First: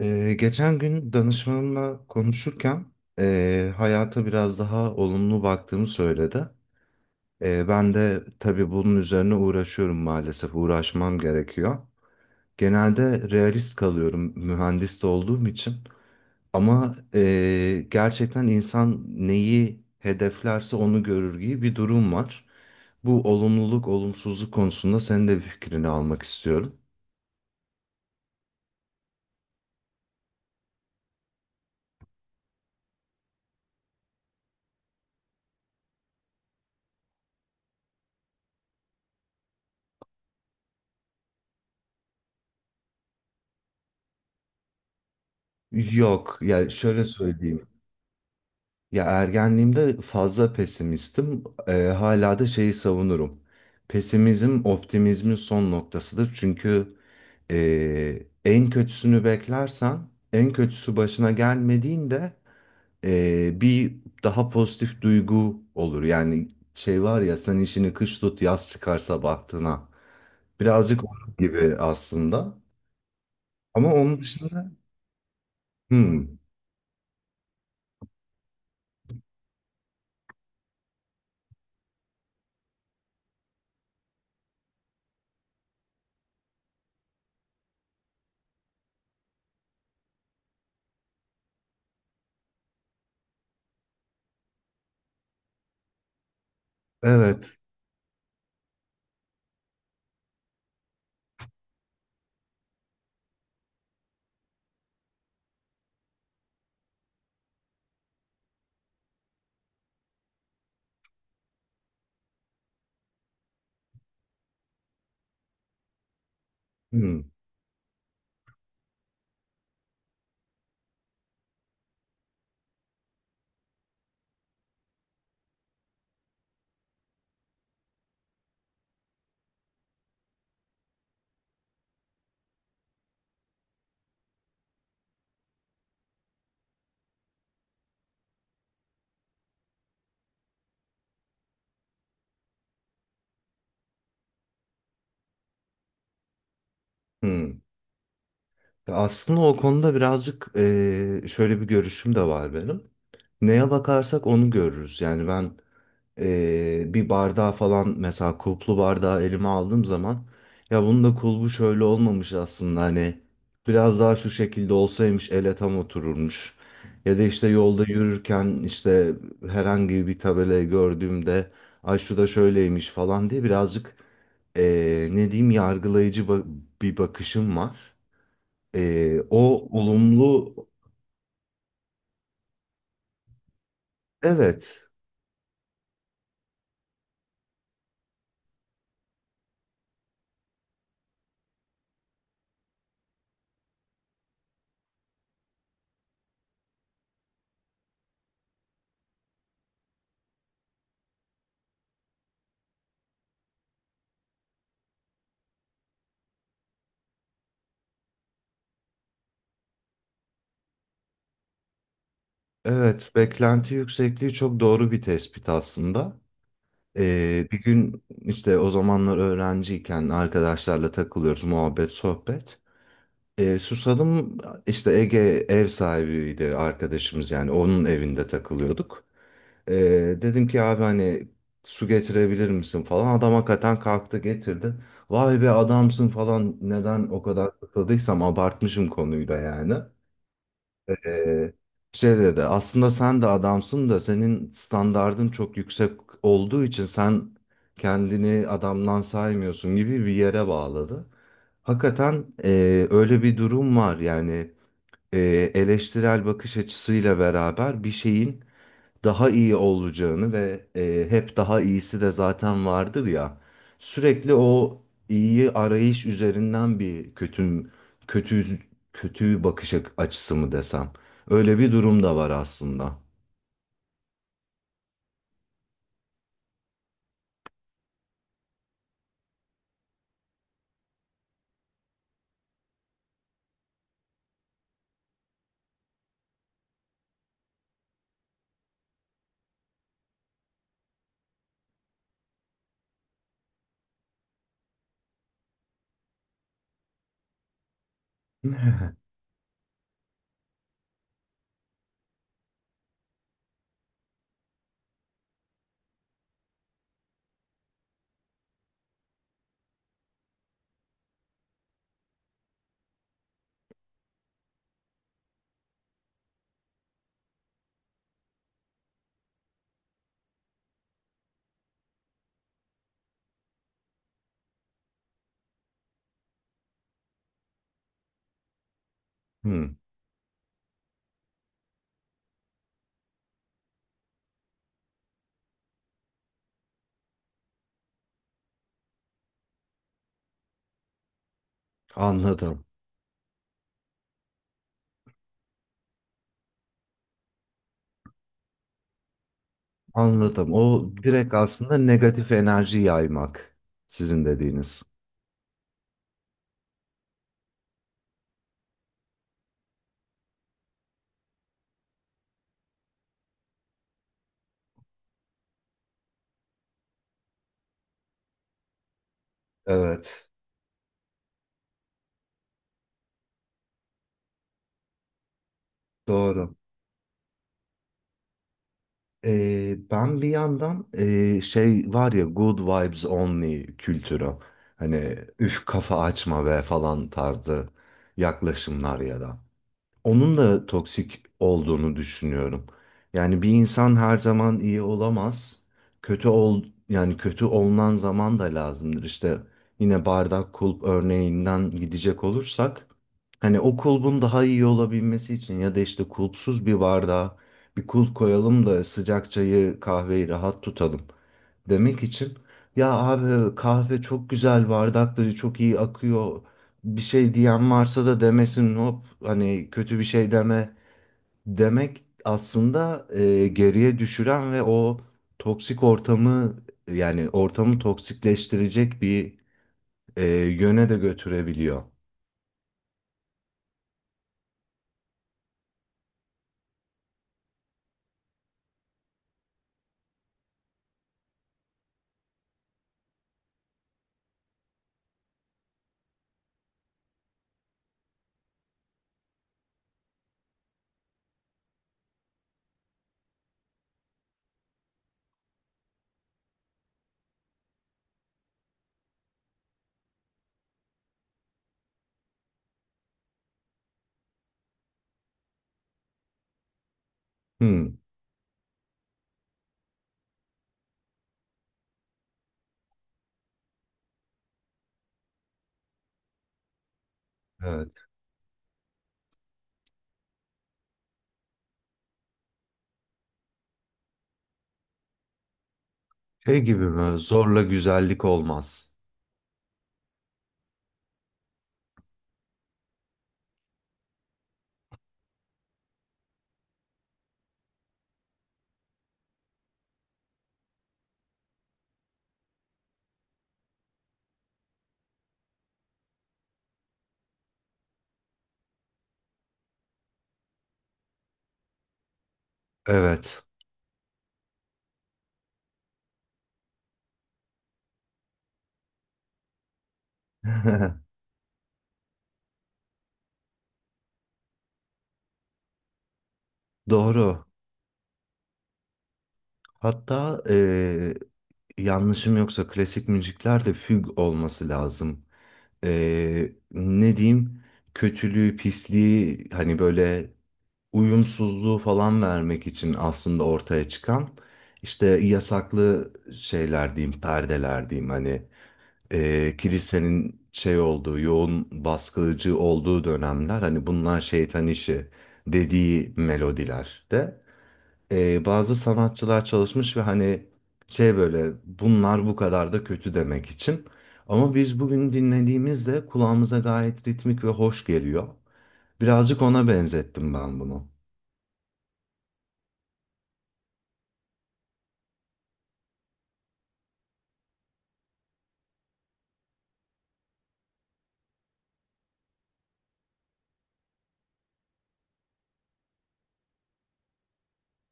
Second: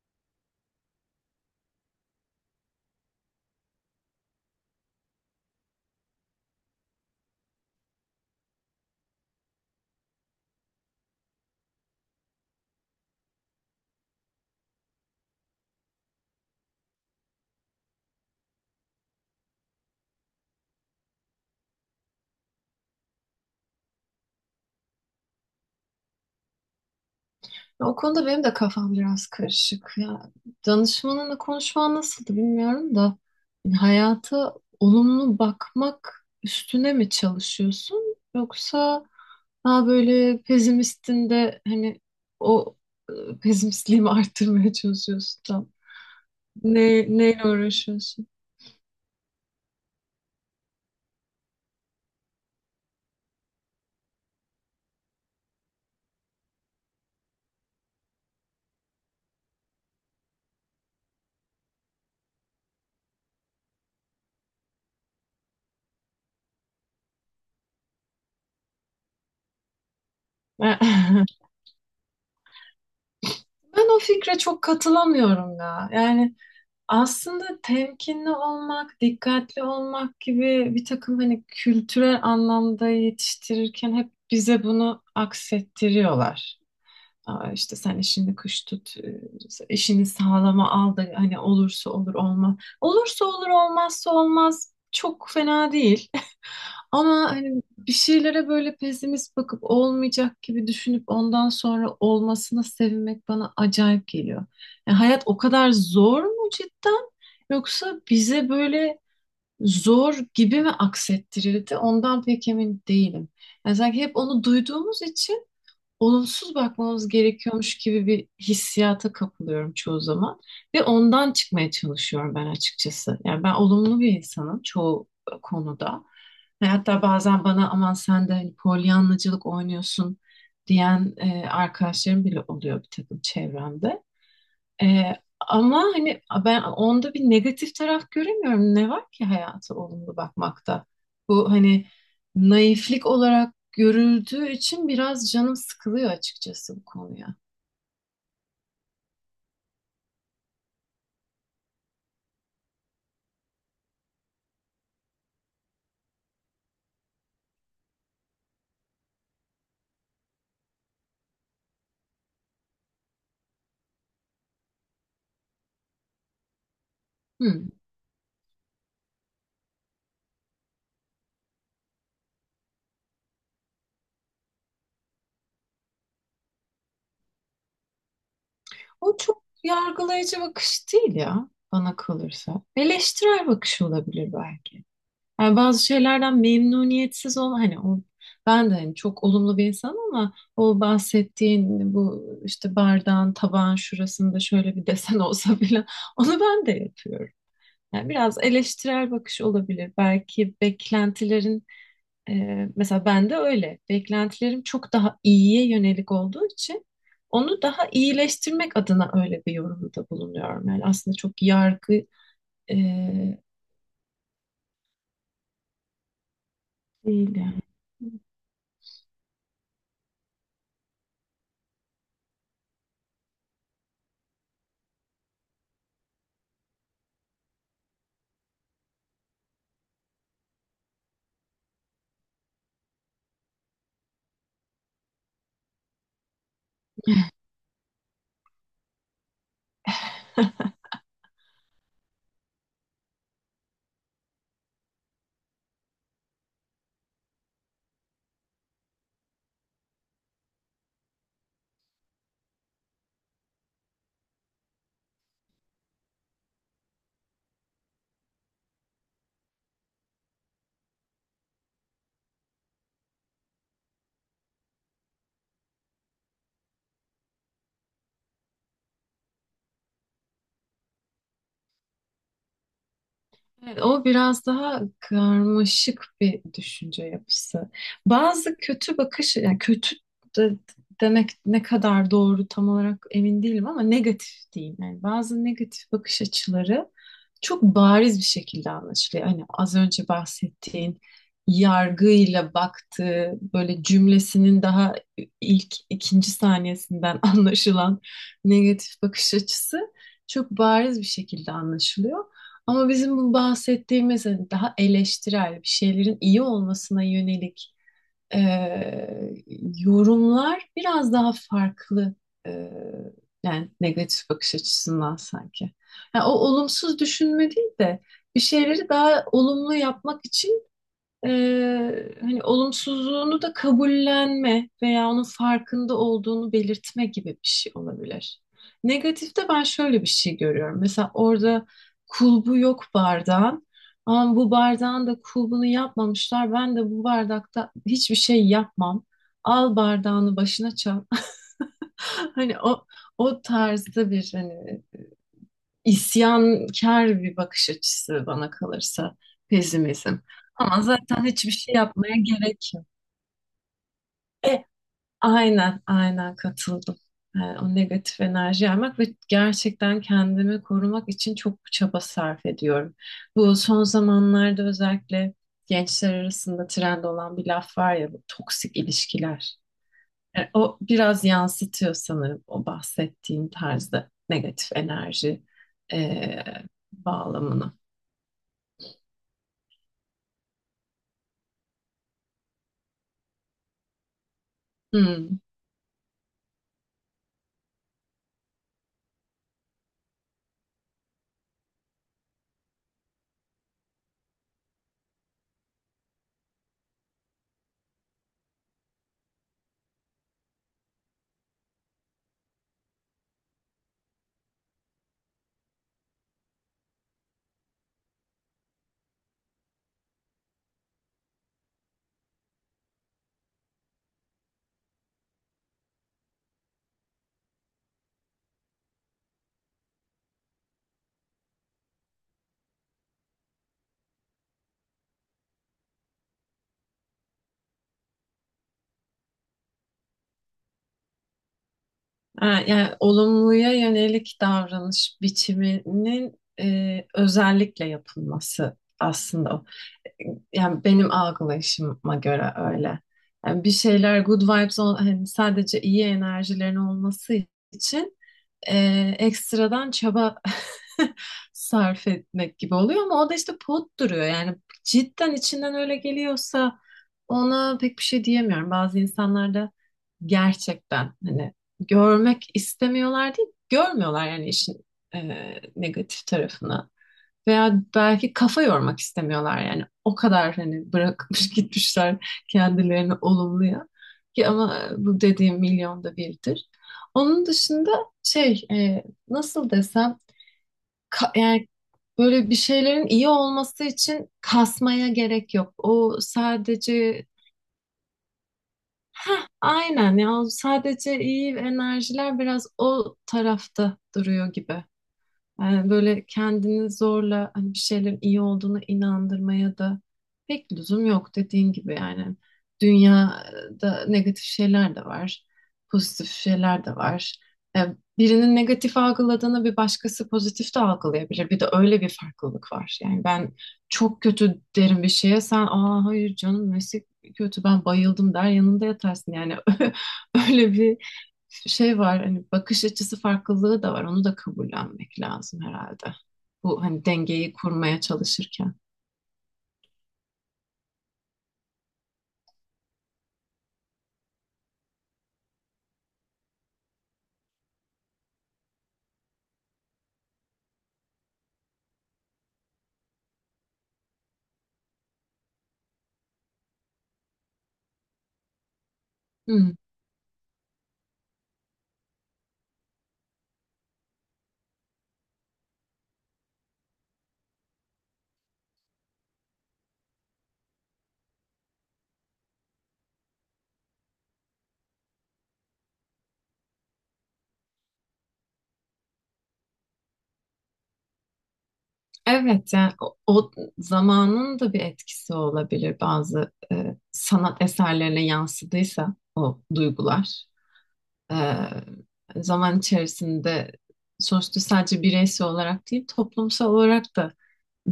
Geçen gün danışmanımla konuşurken hayata biraz daha olumlu baktığımı söyledi. Ben de tabii bunun üzerine uğraşıyorum maalesef, uğraşmam gerekiyor. Genelde realist kalıyorum mühendis de olduğum için. Ama gerçekten insan neyi hedeflerse onu görür gibi bir durum var. Bu olumluluk, olumsuzluk konusunda senin de bir fikrini almak istiyorum. O konuda benim de kafam biraz karışık. Danışmanınla konuşman nasıldı bilmiyorum da yani hayata olumlu bakmak üstüne mi çalışıyorsun yoksa daha böyle pesimistin de hani o pesimistliğimi arttırmaya çalışıyorsun tam. Yok, yani şöyle Neyle söyleyeyim. uğraşıyorsun? Ya ergenliğimde fazla pesimistim. Hala da şeyi savunurum. Pesimizm optimizmin son noktasıdır. Çünkü en kötüsünü beklersen, en kötüsü başına gelmediğinde bir daha pozitif duygu olur. Yani şey var ya sen işini kış tut yaz çıkar sabahtına. Birazcık onun gibi aslında. Ama Ben o onun fikre çok dışında katılamıyorum ya. Yani hmm, aslında temkinli olmak, dikkatli olmak gibi bir takım hani kültürel anlamda yetiştirirken hep bize bunu aksettiriyorlar. Aa, işte sen işini kış tut, işini sağlama al da hani olursa olur olmaz. Olursa olur olmazsa olmaz çok fena değil. Ama evet. hani bir şeylere böyle pesimist bakıp olmayacak gibi düşünüp ondan sonra olmasına sevinmek bana acayip geliyor. Yani hayat o kadar zor mu cidden? Yoksa bize böyle zor gibi mi aksettirildi? Ondan pek emin değilim. Yani sanki hep onu duyduğumuz için olumsuz bakmamız hmm, gerekiyormuş gibi bir hissiyata kapılıyorum çoğu zaman ve ondan çıkmaya çalışıyorum ben açıkçası. Yani ben olumlu bir insanım çoğu konuda. Ve hatta bazen bana aman sen de hani polyanlacılık oynuyorsun diyen arkadaşlarım bile oluyor bir takım çevremde. Ee, ama hani ben onda bir negatif taraf göremiyorum. Ne var ki hayata olumlu bakmakta? Bu hani naiflik olarak görüldüğü için biraz canım sıkılıyor açıkçası bu konuya. hmm. Ya aslında o konuda birazcık şöyle bir görüşüm de var benim. Neye bakarsak onu görürüz. Yani ben bir bardağı falan mesela kulplu bardağı elime aldığım zaman ya bunun da kulbu şöyle olmamış aslında hani biraz daha şu şekilde olsaymış ele tam otururmuş. Ya da işte Hmm. yolda yürürken işte herhangi bir tabelayı gördüğümde ay şu da şöyleymiş falan diye birazcık ne diyeyim yargılayıcı bir bakışım var. O O çok yargılayıcı olumlu. bakış değil ya bana kalırsa. Eleştirel bakış olabilir belki. Evet, Yani bazı şeylerden memnuniyetsiz ol hani o, ben de hani çok olumlu bir insanım ama o bahsettiğin bu işte bardağın tabağın şurasında şöyle bir desen olsa bile onu ben de yapıyorum. Yani biraz eleştirel bakış olabilir. Belki beklentilerin e, mesela ben de öyle. Beklentilerim çok daha iyiye yönelik olduğu için onu daha iyileştirmek adına öyle bir yorumda bulunuyorum. Yani aslında çok yargı e, evet, beklenti yüksekliği çok doğru bir tespit aslında. değil yani. Bir gün işte o zamanlar öğrenciyken arkadaşlarla takılıyoruz muhabbet sohbet. Susadım, işte Ege ev sahibiydi arkadaşımız yani onun evinde takılıyorduk. Ee, Dedim ki abi hani su getirebilir misin falan, adam hakikaten kalktı getirdi. Vay be adamsın falan, neden o kadar takıldıysam abartmışım konuyu da yani. Ee, Şey dedi aslında, sen de adamsın da senin standardın çok yüksek olduğu için sen kendini adamdan saymıyorsun gibi bir yere bağladı. Hakikaten öyle bir durum var yani, e, eleştirel bakış açısıyla beraber bir şeyin daha iyi olacağını ve hep daha iyisi de zaten vardır ya. Sürekli o iyi arayış üzerinden bir kötü, kötü kötü bakış açısı mı desem. Öyle bir durum da var aslında. Evet, o biraz daha karmaşık bir düşünce yapısı. Bazı kötü bakış, yani kötü de- demek ne kadar doğru tam olarak emin değilim ama negatif diyeyim. Yani bazı negatif bakış açıları çok bariz bir şekilde anlaşılıyor. Hani az önce bahsettiğin yargıyla baktığı böyle cümlesinin daha ilk ikinci saniyesinden anlaşılan negatif bakış açısı çok bariz bir şekilde anlaşılıyor. Ama bizim bu bahsettiğimiz hani daha eleştirel bir şeylerin iyi olmasına yönelik eee, yorumlar biraz daha farklı eee, yani negatif bakış açısından sanki. Yani o olumsuz düşünme değil de bir şeyleri daha olumlu yapmak için hani olumsuzluğunu da kabullenme veya onun farkında olduğunu belirtme gibi bir şey olabilir. Negatifte ben Hmm, şöyle bir şey görüyorum. Mesela orada kulbu yok bardağın. Ama bu bardağın da kulbunu yapmamışlar. Ben de bu bardakta hiçbir şey yapmam. Al bardağını başına çal. Hani anladım. o tarzda bir hani isyankar bir bakış açısı bana kalırsa pesimizm. Anladım. Ama O zaten direkt hiçbir şey aslında yapmaya negatif gerek enerji yok. yaymak sizin E, dediğiniz. aynen, aynen katıldım. E, o negatif enerji yaymak ve gerçekten kendimi korumak için çok çaba sarf ediyorum. Bu son zamanlarda özellikle gençler arasında trend olan bir laf var ya bu toksik ilişkiler. Evet, E, o biraz yansıtıyor sanırım o bahsettiğim tarzda negatif enerji e, doğru. bağlamını. Ben bir yandan şey var ya good vibes only kültürü. Hani Hmm. üf kafa açma ve falan tarzı yaklaşımlar ya da onun da toksik olduğunu düşünüyorum. Yani bir insan her zaman iyi olamaz. Kötü ol, yani kötü olunan zaman da lazımdır. İşte yine bardak kulp örneğinden gidecek olursak hani o kulbun daha iyi olabilmesi için ya da işte kulpsuz bir bardağa bir kulp koyalım da sıcak çayı kahveyi rahat tutalım demek için, ya abi kahve çok güzel bardakları çok iyi akıyor bir şey diyen varsa da demesin hop, hani kötü bir şey deme demek aslında geriye düşüren ve o toksik ortamı, yani ortamı toksikleştirecek bir e, yöne de götürebiliyor. Ha, yani olumluya yönelik davranış biçiminin özellikle yapılması aslında. O. Yani benim algılayışıma göre öyle. Yani bir şeyler good vibes hani sadece iyi enerjilerin olması için ekstradan çaba sarf etmek gibi oluyor ama o da işte pot duruyor. Yani cidden içinden öyle geliyorsa ona pek bir şey diyemiyorum. Bazı insanlar da gerçekten hani görmek istemiyorlar değil, görmüyorlar yani işin e, negatif tarafını. Veya Hmm, belki kafa yormak istemiyorlar yani o kadar hani bırakmış gitmişler kendilerini olumluya ki ama bu dediğim milyonda birdir. Onun dışında evet. şey e, nasıl desem yani böyle bir şeylerin iyi olması için kasmaya gerek yok. O Şey gibi mi? sadece Zorla güzellik olmaz. heh, aynen ya o sadece iyi enerjiler biraz o tarafta duruyor gibi. Yani böyle kendini zorla hani bir şeylerin iyi olduğuna inandırmaya da pek lüzum yok dediğin gibi yani. Dünyada negatif şeyler de var, pozitif şeyler de var. E, Birinin negatif algıladığını bir başkası pozitif de algılayabilir. Bir de öyle bir farklılık var. Yani Evet. ben çok kötü derim bir şeye sen aa hayır canım nesi kötü ben bayıldım der yanında yatarsın. Yani öyle bir şey var hani bakış açısı farklılığı da var. Onu da kabullenmek lazım herhalde. Bu hani Doğru. dengeyi kurmaya çalışırken. Hatta yanlışım yoksa klasik müziklerde füg olması lazım. Ne diyeyim, kötülüğü, pisliği hani böyle uyumsuzluğu falan vermek için aslında ortaya çıkan işte yasaklı şeyler diyeyim, perdeler diyeyim, hani Hmm. kilisenin şey olduğu, yoğun baskıcı olduğu dönemler hani bunlar şeytan işi dediği melodiler de bazı sanatçılar çalışmış ve hani şey, böyle bunlar bu kadar da kötü demek için. Ama biz bugün dinlediğimizde kulağımıza gayet ritmik ve hoş geliyor. Birazcık ona benzettim ben bunu. Evet yani o zamanın da bir etkisi olabilir bazı sanat eserlerine yansıdıysa o duygular. E, zaman içerisinde sonuçta sadece bireysel olarak değil toplumsal olarak da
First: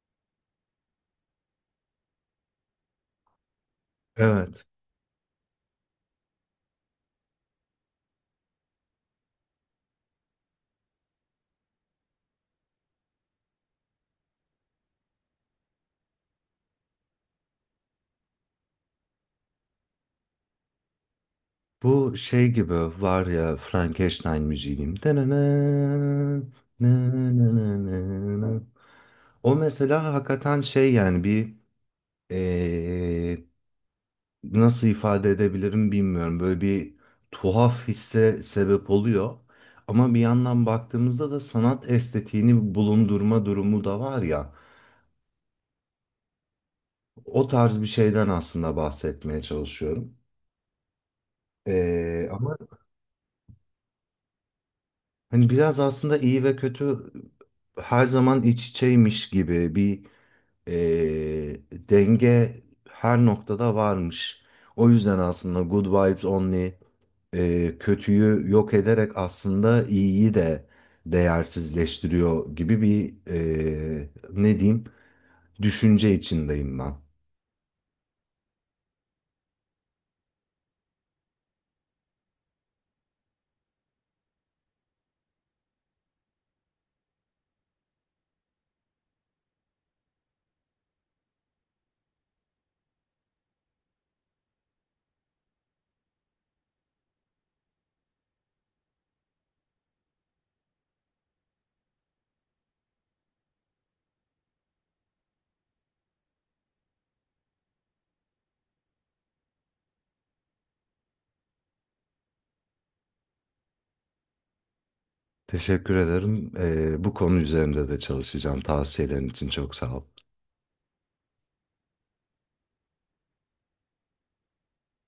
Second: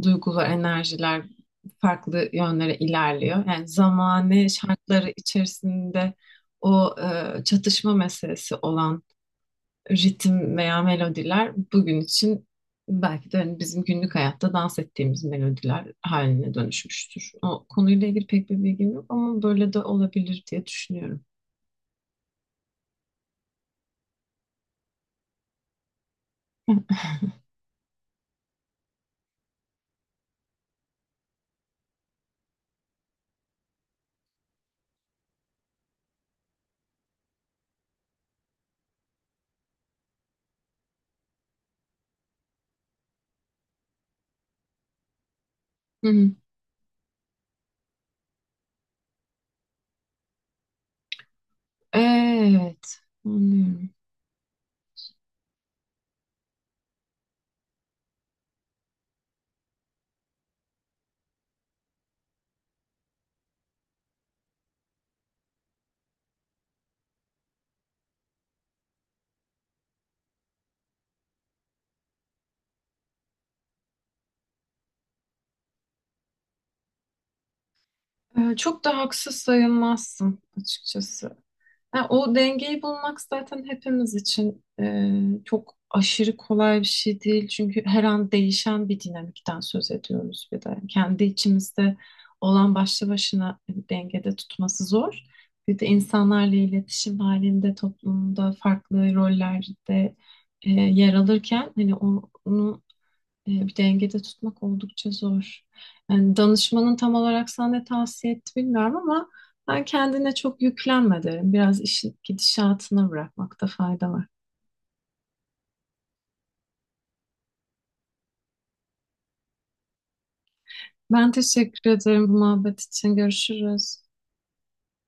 duygu ve enerjiler farklı yönlere ilerliyor. Yani zamane Evet. şartları içerisinde o çatışma meselesi olan ritim veya melodiler bugün için belki de hani bizim günlük hayatta dans ettiğimiz melodiler haline dönüşmüştür. O konuyla ilgili pek bir bilgim yok ama böyle de olabilir diye düşünüyorum. Bu şey gibi var ya Frankenstein müziğim. O mesela hakikaten şey, yani bir eee, nasıl ifade edebilirim bilmiyorum. Böyle bir tuhaf hisse sebep oluyor. Ama bir yandan baktığımızda da sanat estetiğini bulundurma durumu da var ya. Hı hı. O tarz bir şeyden aslında bahsetmeye çalışıyorum. Ama Evet, anlıyorum. hani biraz aslında iyi ve kötü her zaman iç içeymiş gibi bir e, denge her noktada varmış. O yüzden aslında Good Vibes Only kötüyü yok ederek aslında iyiyi de değersizleştiriyor gibi bir ne diyeyim düşünce içindeyim ben. E, çok da haksız sayılmazsın açıkçası. Ha, o dengeyi bulmak zaten hepimiz için çok aşırı kolay bir şey değil. Çünkü her an değişen bir dinamikten söz ediyoruz bir de. Kendi içimizde olan başlı başına dengede tutması zor. Bir de insanlarla iletişim halinde, toplumda, farklı rollerde yer alırken hani onu bir dengede tutmak oldukça zor. Yani danışmanın tam olarak sana ne tavsiye etti bilmiyorum ama ben kendine çok yüklenme derim. Biraz işin gidişatına bırakmakta fayda var. Teşekkür ederim. E, bu konu üzerinde de çalışacağım. Tavsiyelerin için çok sağ ol. Ben teşekkür ederim bu muhabbet için. Görüşürüz.